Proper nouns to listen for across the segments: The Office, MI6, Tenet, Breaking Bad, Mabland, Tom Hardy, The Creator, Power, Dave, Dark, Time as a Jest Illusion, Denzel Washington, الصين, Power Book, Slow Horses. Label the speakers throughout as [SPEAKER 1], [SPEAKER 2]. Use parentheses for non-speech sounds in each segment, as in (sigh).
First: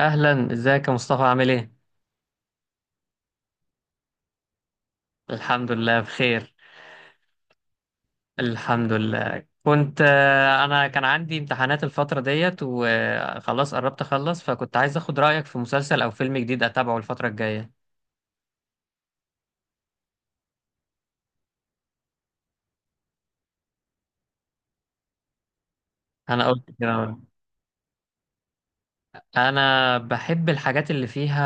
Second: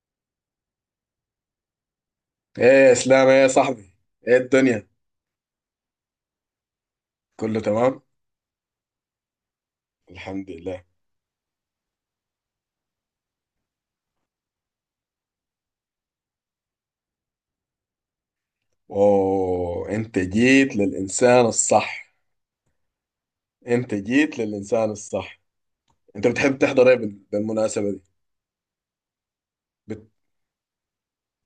[SPEAKER 1] اهلا، ازيك يا مصطفى؟ عامل ايه؟
[SPEAKER 2] ايه يا اسلام، ايه يا صاحبي. ايه الدنيا؟
[SPEAKER 1] الحمد لله بخير.
[SPEAKER 2] كله تمام،
[SPEAKER 1] الحمد لله كنت
[SPEAKER 2] الحمد لله.
[SPEAKER 1] انا كان عندي امتحانات الفتره ديت وخلاص قربت اخلص، فكنت عايز اخد رايك في مسلسل او فيلم جديد اتابعه الفتره الجايه.
[SPEAKER 2] اوه، انت جيت للانسان الصح. انت جيت للانسان الصح. انت
[SPEAKER 1] انا
[SPEAKER 2] بتحب
[SPEAKER 1] قلت
[SPEAKER 2] تحضر ايه
[SPEAKER 1] كده،
[SPEAKER 2] بالمناسبة دي؟
[SPEAKER 1] انا
[SPEAKER 2] بت...
[SPEAKER 1] بحب الحاجات اللي فيها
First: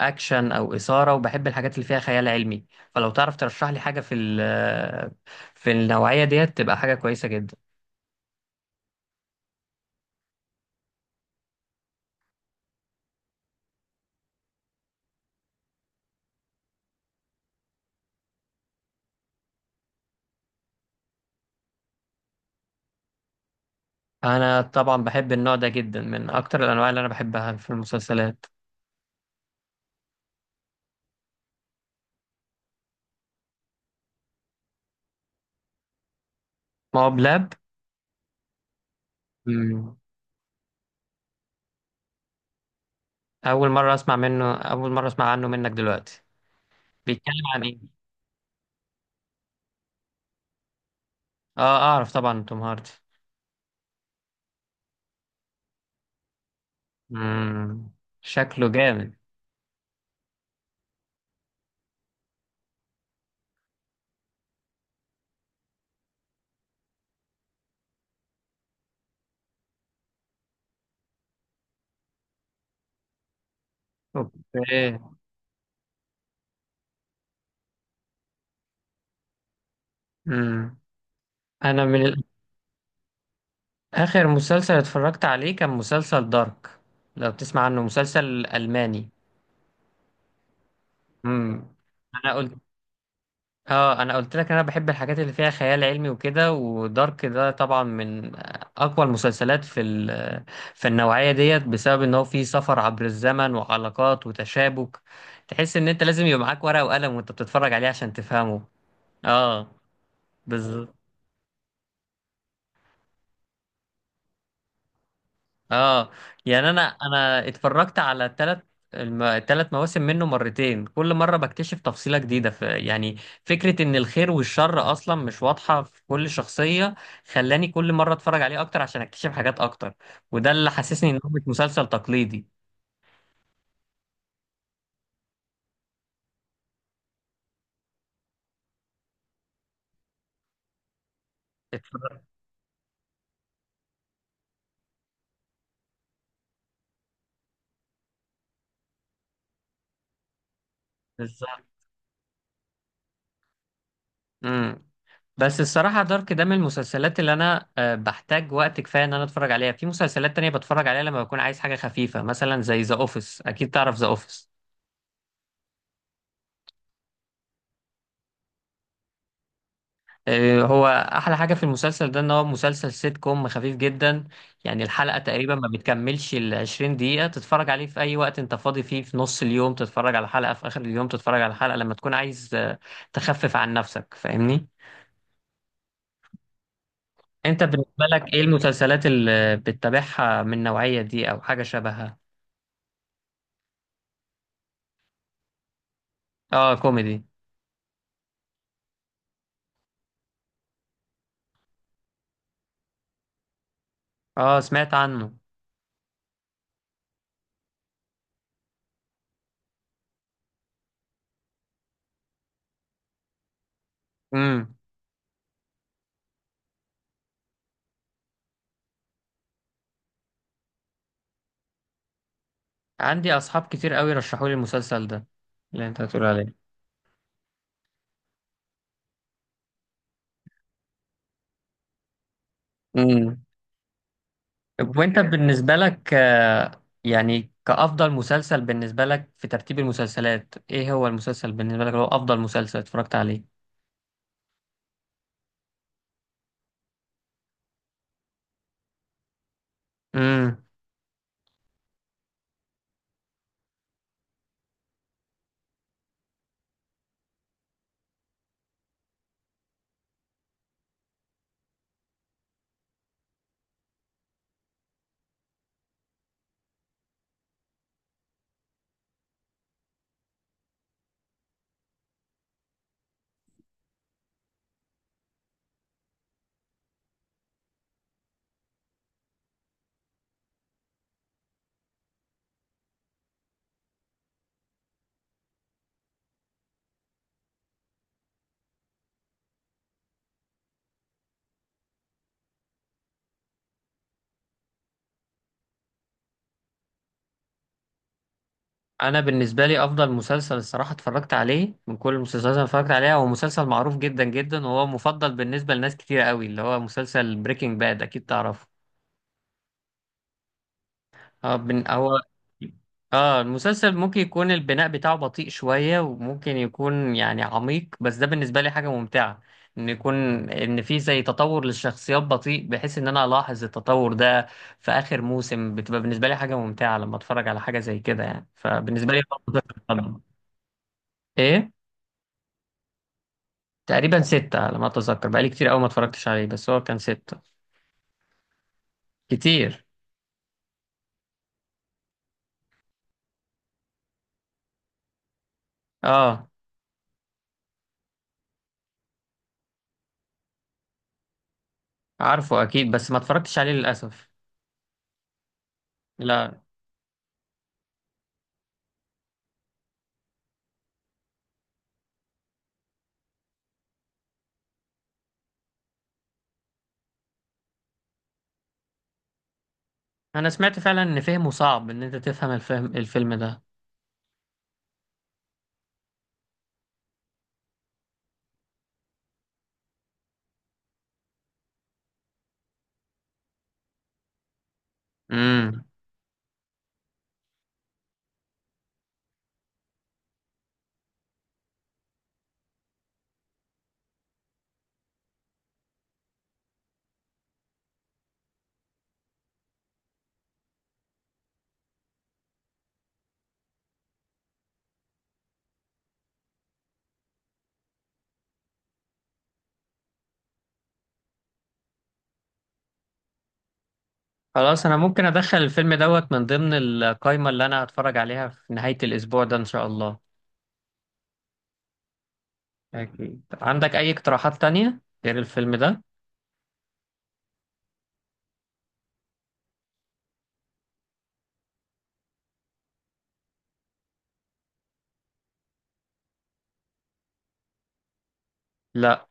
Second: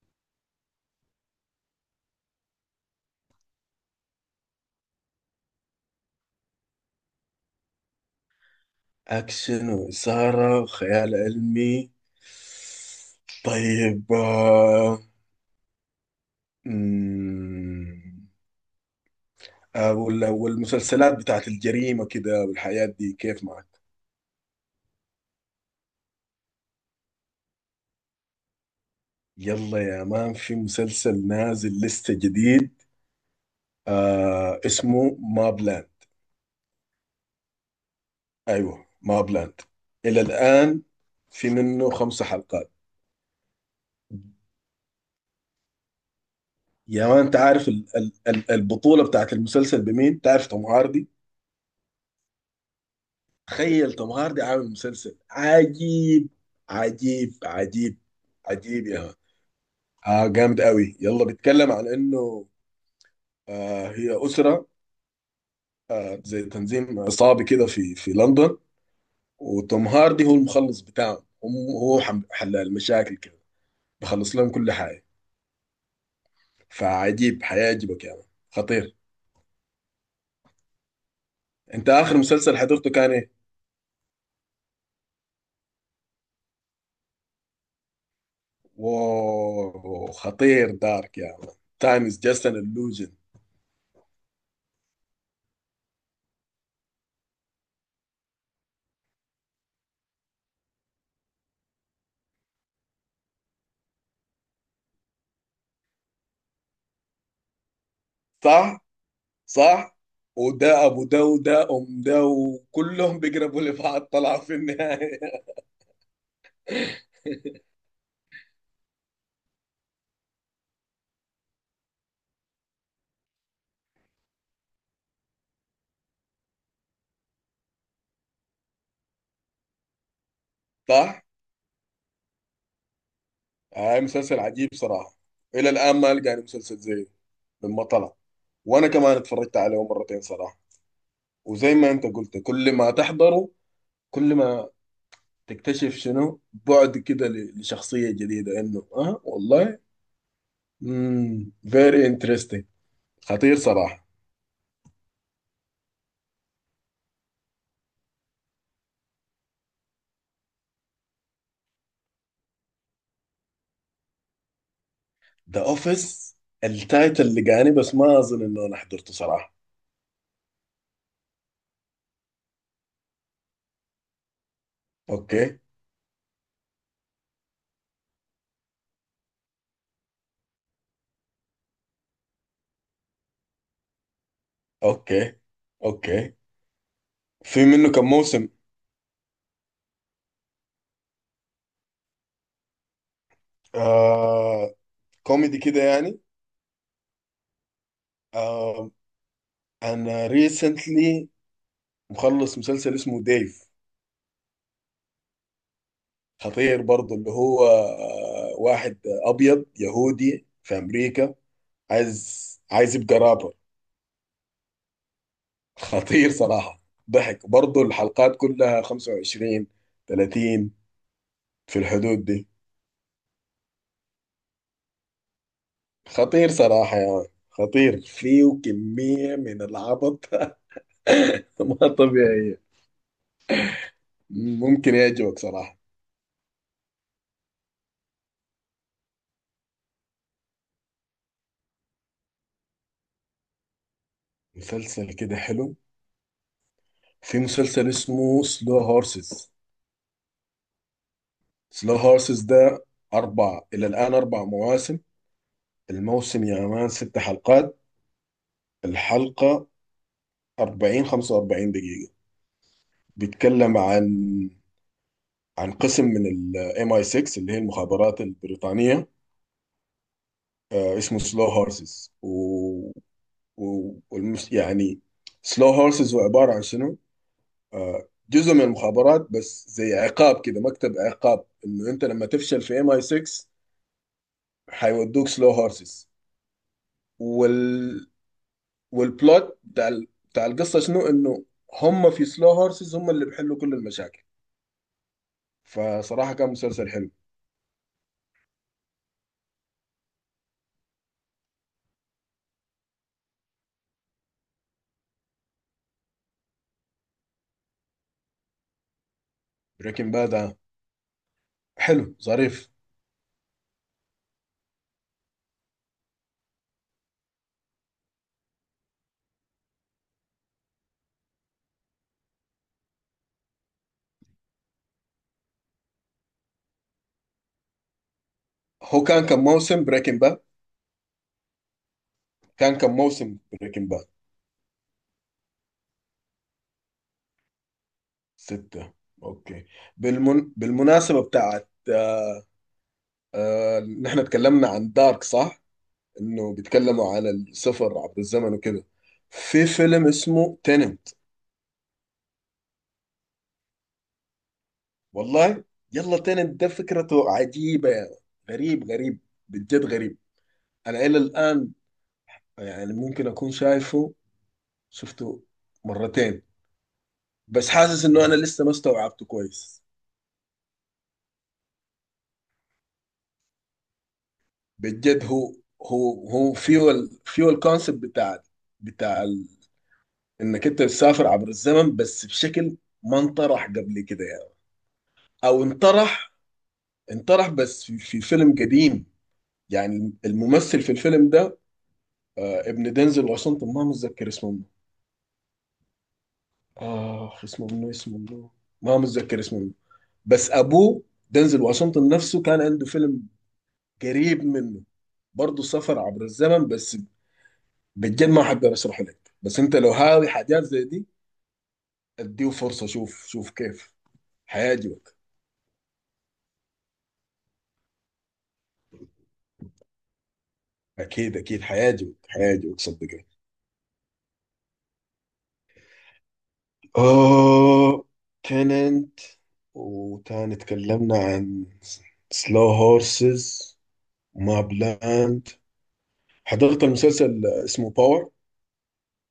[SPEAKER 1] اكشن او اثاره، وبحب الحاجات اللي فيها خيال علمي. فلو تعرف ترشح لي حاجه في النوعيه ديت تبقى حاجه كويسه جدا.
[SPEAKER 2] اكشن واثارة وخيال علمي. طيب، مم، والمسلسلات بتاعت الجريمة كده، والحياة دي كيف معك؟
[SPEAKER 1] انا طبعا بحب النوع ده جدا، من اكتر الانواع اللي انا بحبها في المسلسلات.
[SPEAKER 2] يلا يا مان، في مسلسل نازل لسه جديد. اسمه مابلاند.
[SPEAKER 1] ما هو بلاب.
[SPEAKER 2] ايوه، ما بلاند.
[SPEAKER 1] مم.
[SPEAKER 2] الى الان في منه خمسة حلقات.
[SPEAKER 1] اول مره اسمع منه، اول مره اسمع عنه منك دلوقتي.
[SPEAKER 2] يا ما، انت
[SPEAKER 1] بيتكلم عن
[SPEAKER 2] عارف
[SPEAKER 1] ايه؟
[SPEAKER 2] ال البطولة بتاعت المسلسل بمين؟ تعرف توم هاردي؟
[SPEAKER 1] اه اعرف طبعا توم هاردي.
[SPEAKER 2] تخيل توم هاردي عامل مسلسل عجيب. عجيب
[SPEAKER 1] امم،
[SPEAKER 2] عجيب.
[SPEAKER 1] شكله
[SPEAKER 2] عجيب يا
[SPEAKER 1] جامد.
[SPEAKER 2] مان. جامد قوي. يلا، بيتكلم عن انه هي أسرة، زي تنظيم عصابي كده في لندن. وتوم هاردي هو المخلص بتاعهم هم. هو حل المشاكل كده، بخلص لهم كل
[SPEAKER 1] اوكي.
[SPEAKER 2] حاجة. فعجيب، حيعجبك يا مان. خطير.
[SPEAKER 1] امم، انا
[SPEAKER 2] انت
[SPEAKER 1] من
[SPEAKER 2] اخر
[SPEAKER 1] ال-
[SPEAKER 2] مسلسل حضرته كان ايه؟
[SPEAKER 1] اخر مسلسل اتفرجت عليه كان مسلسل دارك، لو بتسمع عنه، مسلسل الماني.
[SPEAKER 2] واو، خطير دارك يا مان.
[SPEAKER 1] امم.
[SPEAKER 2] تايم از
[SPEAKER 1] انا
[SPEAKER 2] جاست
[SPEAKER 1] قلت،
[SPEAKER 2] ان illusion.
[SPEAKER 1] اه، انا قلت لك، انا بحب الحاجات اللي فيها خيال علمي وكده، ودارك ده طبعا من اقوى المسلسلات في النوعيه ديت، بسبب ان هو فيه سفر عبر الزمن وعلاقات وتشابك. تحس ان انت لازم يبقى معاك ورقه وقلم وانت بتتفرج عليه عشان تفهمه.
[SPEAKER 2] صح؟
[SPEAKER 1] اه.
[SPEAKER 2] صح؟ وده
[SPEAKER 1] بالظبط.
[SPEAKER 2] ابو ده، وده ام ده، وكلهم بيقربوا لبعض طلعوا في النهاية.
[SPEAKER 1] اه، يعني انا
[SPEAKER 2] (laughs)
[SPEAKER 1] اتفرجت على التلات مواسم منه مرتين، كل مرة بكتشف تفصيلة جديدة في، يعني، فكرة ان الخير والشر اصلا مش واضحة في كل شخصية. خلاني كل مرة اتفرج عليه اكتر عشان اكتشف حاجات اكتر، وده اللي حسسني انه
[SPEAKER 2] صح؟
[SPEAKER 1] مش مسلسل تقليدي.
[SPEAKER 2] هاي، مسلسل عجيب صراحة. الى الان ما لقاني مسلسل زيه لما طلع. وانا كمان اتفرجت عليه مرتين صراحة. وزي ما انت
[SPEAKER 1] اتفرجت.
[SPEAKER 2] قلت، كل ما تحضره، كل ما تكتشف شنو بعد كده لشخصية جديدة، انه والله.
[SPEAKER 1] بالظبط.
[SPEAKER 2] فيري انترستنج. خطير صراحه.
[SPEAKER 1] امم. بس الصراحة دارك ده من المسلسلات اللي أنا بحتاج وقت كفاية إن أنا أتفرج عليها. في مسلسلات تانية بتفرج عليها لما بكون عايز حاجة خفيفة، مثلا زي ذا أوفيس، أكيد تعرف ذا أوفيس.
[SPEAKER 2] ذا اوفيس. التايتل اللي جاني بس ما اظن انه انا حضرته صراحه.
[SPEAKER 1] آه، هو احلى حاجه في المسلسل ده ان هو مسلسل سيت كوم خفيف جدا. يعني الحلقه تقريبا
[SPEAKER 2] اوكي.
[SPEAKER 1] ما بتكملش ال 20 دقيقه، تتفرج عليه في اي وقت انت فاضي فيه، في نص اليوم تتفرج على حلقه، في اخر اليوم تتفرج على حلقه لما تكون عايز تخفف عن نفسك، فاهمني؟
[SPEAKER 2] اوكي. اوكي،
[SPEAKER 1] انت
[SPEAKER 2] في منه
[SPEAKER 1] بالنسبه
[SPEAKER 2] كم
[SPEAKER 1] لك ايه
[SPEAKER 2] موسم؟
[SPEAKER 1] المسلسلات اللي بتتابعها من النوعيه دي او حاجه شبهها؟
[SPEAKER 2] آه كوميدي كده يعني.
[SPEAKER 1] اه كوميدي.
[SPEAKER 2] آه انا ريسنتلي مخلص مسلسل اسمه ديف.
[SPEAKER 1] اه سمعت عنه.
[SPEAKER 2] خطير برضه. اللي هو واحد ابيض يهودي في امريكا، عايز يبقى رابر.
[SPEAKER 1] امم،
[SPEAKER 2] خطير صراحة. ضحك برضو. الحلقات كلها 25، 30، في الحدود دي.
[SPEAKER 1] عندي اصحاب كتير قوي رشحوا لي المسلسل ده، اللي انت هتقول
[SPEAKER 2] خطير
[SPEAKER 1] عليه.
[SPEAKER 2] صراحة، يا يعني خطير، فيه كمية من العبط (laughs) ما طبيعية.
[SPEAKER 1] مم.
[SPEAKER 2] ممكن
[SPEAKER 1] طب وانت
[SPEAKER 2] يعجبك
[SPEAKER 1] بالنسبة
[SPEAKER 2] صراحة.
[SPEAKER 1] لك، يعني كأفضل مسلسل بالنسبة لك في ترتيب المسلسلات، ايه هو المسلسل بالنسبة لك اللي هو أفضل مسلسل اتفرجت عليه؟
[SPEAKER 2] مسلسل كده حلو. في مسلسل اسمه سلو هورسز.
[SPEAKER 1] امم،
[SPEAKER 2] سلو هورسز ده إلى الآن أربع مواسم. الموسم يا مان ست حلقات. الحلقة 40، 45 دقيقة. بيتكلم عن قسم من الام اي 6، اللي هي المخابرات البريطانيه. اسمه سلو هورسز. يعني، سلو هورسز هو عباره عن شنو؟ جزء من المخابرات، بس زي عقاب كده، مكتب عقاب، انه انت لما تفشل في ام اي 6 حيودوك سلو هورسز. وال... والبلوت بتاع بتاع القصه شنو؟ انه هم في سلو هورسز هم اللي بيحلوا كل المشاكل. فصراحه كان مسلسل حلو.
[SPEAKER 1] انا بالنسبة لي أفضل مسلسل الصراحة اتفرجت عليه من كل المسلسلات اللي أنا اتفرجت عليها هو مسلسل معروف جدا جدا، وهو مفضل بالنسبة لناس كتير قوي، اللي هو مسلسل بريكنج باد، اكيد تعرفه.
[SPEAKER 2] بريكنج باد،
[SPEAKER 1] اه
[SPEAKER 2] حلو
[SPEAKER 1] هو،
[SPEAKER 2] ظريف.
[SPEAKER 1] اه المسلسل ممكن يكون البناء بتاعه بطيء شوية، وممكن يكون يعني عميق، بس ده بالنسبة لي حاجة ممتعة. ان يكون، ان في زي تطور للشخصيات بطيء، بحيث ان انا الاحظ التطور ده في اخر موسم، بتبقى بالنسبة لي حاجة ممتعة لما اتفرج على حاجة زي كده، يعني
[SPEAKER 2] هو
[SPEAKER 1] فبالنسبة لي
[SPEAKER 2] كان كم
[SPEAKER 1] برضه ده
[SPEAKER 2] موسم
[SPEAKER 1] تقدم.
[SPEAKER 2] بريكنج باد؟
[SPEAKER 1] ايه؟
[SPEAKER 2] كان كم موسم بريكنج باد؟
[SPEAKER 1] تقريبا ستة على ما اتذكر، بقالي كتير قوي ما اتفرجتش عليه، بس هو كان ستة.
[SPEAKER 2] ستة. اوكي.
[SPEAKER 1] كتير.
[SPEAKER 2] بالمناسبة بتاعت، نحن اتكلمنا عن دارك، صح؟
[SPEAKER 1] اه
[SPEAKER 2] انه بيتكلموا عن السفر عبر الزمن وكده. في فيلم اسمه تيننت.
[SPEAKER 1] عارفه اكيد، بس ما اتفرجتش عليه للاسف.
[SPEAKER 2] والله. يلا، تيننت
[SPEAKER 1] لا.
[SPEAKER 2] ده فكرته عجيبة يعني. غريب غريب. بجد غريب. انا الى الان، يعني ممكن اكون شفته مرتين، بس حاسس انه انا لسه ما استوعبته كويس.
[SPEAKER 1] انا سمعت فعلا ان فهمه صعب، ان انت تفهم الفيلم ده.
[SPEAKER 2] بجد، هو فيه الكونسيبت بتاع بتاع ال- انك انت بتسافر عبر الزمن، بس بشكل ما انطرح قبل كده يعني. او
[SPEAKER 1] امم.
[SPEAKER 2] انطرح، بس في فيلم قديم. يعني الممثل في الفيلم ده، ابن دينزل واشنطن، ما متذكر اسمه منه. اه اسمه منه، اسمه منه. ما متذكر اسمه منه. بس ابوه دينزل واشنطن نفسه كان عنده فيلم قريب منه، برضه سفر عبر الزمن، بس بجد ما حقدر اشرح لك. بس انت لو هاوي حاجات زي دي، اديه فرصه، شوف شوف كيف.
[SPEAKER 1] خلاص، انا
[SPEAKER 2] حيعجبك.
[SPEAKER 1] ممكن ادخل الفيلم دوت من ضمن القائمة اللي انا هتفرج عليها في نهاية الاسبوع ده ان شاء الله.
[SPEAKER 2] اكيد اكيد حيعجبك. حيعجبك صدقني.
[SPEAKER 1] اكيد. عندك اي اقتراحات تانية غير الفيلم ده؟
[SPEAKER 2] اوه، تننت. وتاني تكلمنا عن سلو هورسز، ماب لاند. حضرت المسلسل اسمه باور.
[SPEAKER 1] لا،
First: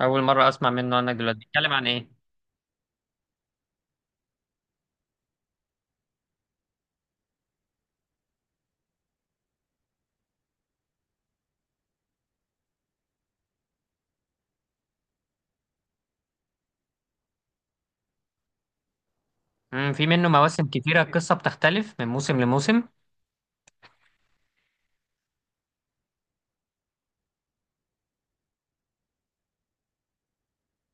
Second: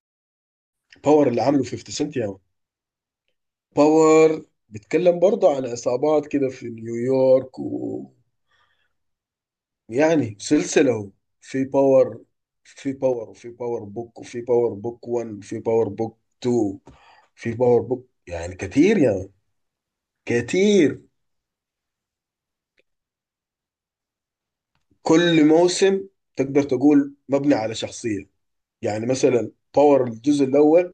[SPEAKER 1] اول مرة اسمع منه انا
[SPEAKER 2] باور
[SPEAKER 1] دلوقتي.
[SPEAKER 2] اللي عامله
[SPEAKER 1] بيتكلم عن
[SPEAKER 2] 50
[SPEAKER 1] ايه؟
[SPEAKER 2] سنت. يا، باور بيتكلم برضه عن عصابات كده في نيويورك، و، يعني سلسلة. في باور، وفي باور بوك، وفي باور بوك 1، في باور بوك 2. في باور بوك، يعني كتير يعني.
[SPEAKER 1] امم، في منه مواسم
[SPEAKER 2] كتير.
[SPEAKER 1] كتيرة؟ القصة بتختلف من موسم لموسم؟
[SPEAKER 2] كل موسم تقدر تقول مبني على شخصية. يعني مثلا باور الجزء الأول،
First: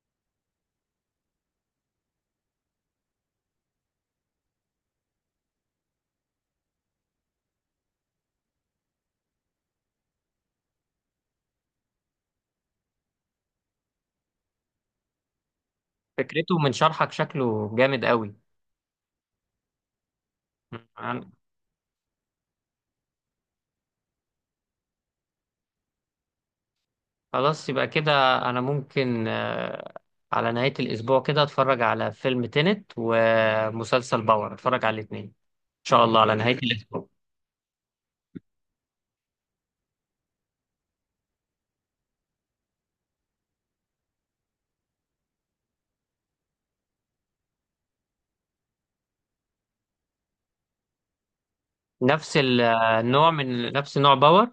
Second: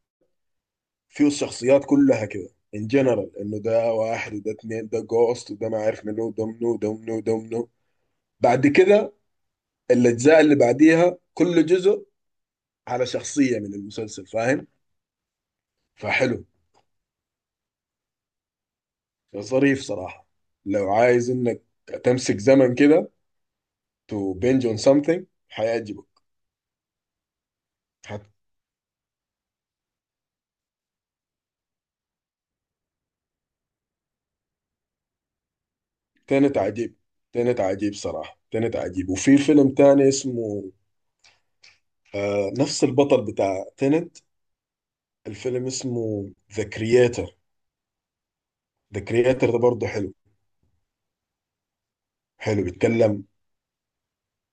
[SPEAKER 2] فيه الشخصيات كلها كده، ان جنرال، انه ده واحد وده اتنين، ده جوست، وده ما عارف منو، ده منو، ده منو، ده منو. بعد كده الأجزاء اللي بعديها كل جزء على شخصية من المسلسل، فاهم؟ فحلو،
[SPEAKER 1] فكرته من شرحك شكله جامد قوي.
[SPEAKER 2] ظريف صراحة. لو عايز انك تمسك زمن كده to binge on something، هيعجبك.
[SPEAKER 1] خلاص، يبقى كده
[SPEAKER 2] هت-
[SPEAKER 1] انا ممكن على نهاية الاسبوع كده اتفرج على فيلم تينت ومسلسل باور، اتفرج على الاتنين ان شاء الله على
[SPEAKER 2] تاني
[SPEAKER 1] نهاية
[SPEAKER 2] عجيب.
[SPEAKER 1] الاسبوع.
[SPEAKER 2] تاني عجيب صراحة. تاني عجيب. وفي فيلم تاني اسمه، نفس البطل بتاع تنت. الفيلم اسمه The Creator. The Creator ده برضه حلو. حلو، بيتكلم،
[SPEAKER 1] النوع، من نفس نوع باور؟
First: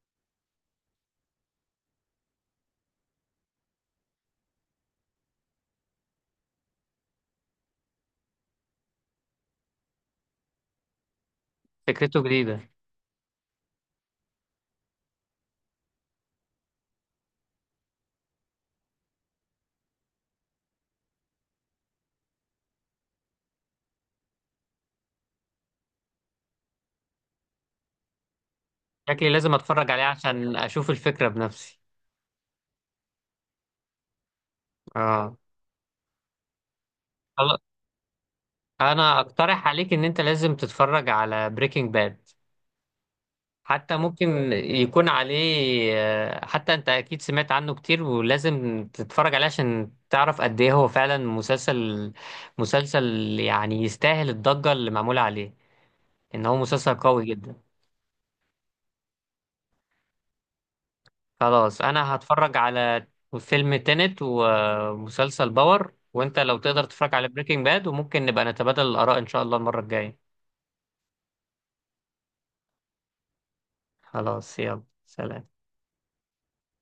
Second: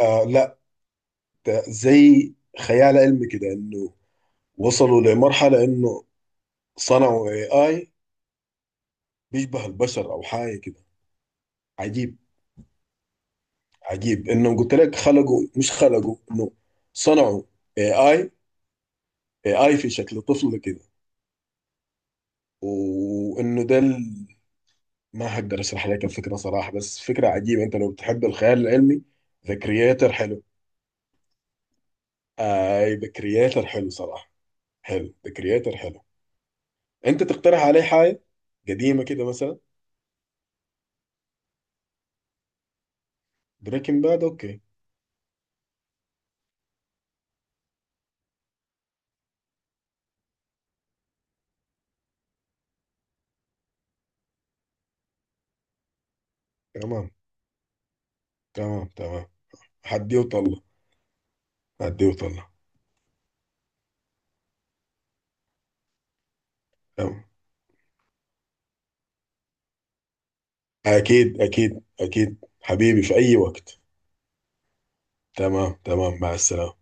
[SPEAKER 2] لا، ده زي خيال علمي كده، انه وصلوا لمرحلة انه صنعوا AI بيشبه البشر او حاجة كده. عجيب.
[SPEAKER 1] فكرته جديدة.
[SPEAKER 2] عجيب انهم، قلت لك خلقوا، مش خلقوا، انه صنعوا اي اي. في شكل طفل كده. وانه ده ما هقدر اشرح لك الفكره صراحه، بس فكره عجيبه. انت لو بتحب الخيال العلمي،
[SPEAKER 1] شكلي لازم
[SPEAKER 2] ذا
[SPEAKER 1] اتفرج عليه
[SPEAKER 2] كرييتر حلو.
[SPEAKER 1] عشان اشوف الفكرة بنفسي.
[SPEAKER 2] اي، ذا كرييتر حلو صراحه. حلو. ذا
[SPEAKER 1] اه.
[SPEAKER 2] كرييتر حلو. انت
[SPEAKER 1] خلاص،
[SPEAKER 2] تقترح عليه حاجه قديمه
[SPEAKER 1] انا
[SPEAKER 2] كده مثلا؟
[SPEAKER 1] اقترح عليك ان انت لازم تتفرج على بريكنج باد. حتى
[SPEAKER 2] بريكنج باد،
[SPEAKER 1] ممكن
[SPEAKER 2] اوكي.
[SPEAKER 1] يكون عليه، حتى انت اكيد سمعت عنه كتير، ولازم تتفرج عليه عشان تعرف قد ايه هو فعلا مسلسل، يعني يستاهل الضجة اللي معمولة عليه، ان هو مسلسل
[SPEAKER 2] تمام.
[SPEAKER 1] قوي جدا.
[SPEAKER 2] تمام تمام. حدي وطلع.
[SPEAKER 1] خلاص،
[SPEAKER 2] حدي
[SPEAKER 1] انا
[SPEAKER 2] وطلع.
[SPEAKER 1] هتفرج على فيلم تينت ومسلسل باور، وانت لو تقدر تتفرج
[SPEAKER 2] تمام.
[SPEAKER 1] على بريكنج باد، وممكن نبقى نتبادل الاراء ان شاء الله المرة الجاية.
[SPEAKER 2] اكيد اكيد اكيد حبيبي، في اي وقت.
[SPEAKER 1] خلاص، يلا سلام.
[SPEAKER 2] تمام تمام، مع السلامة.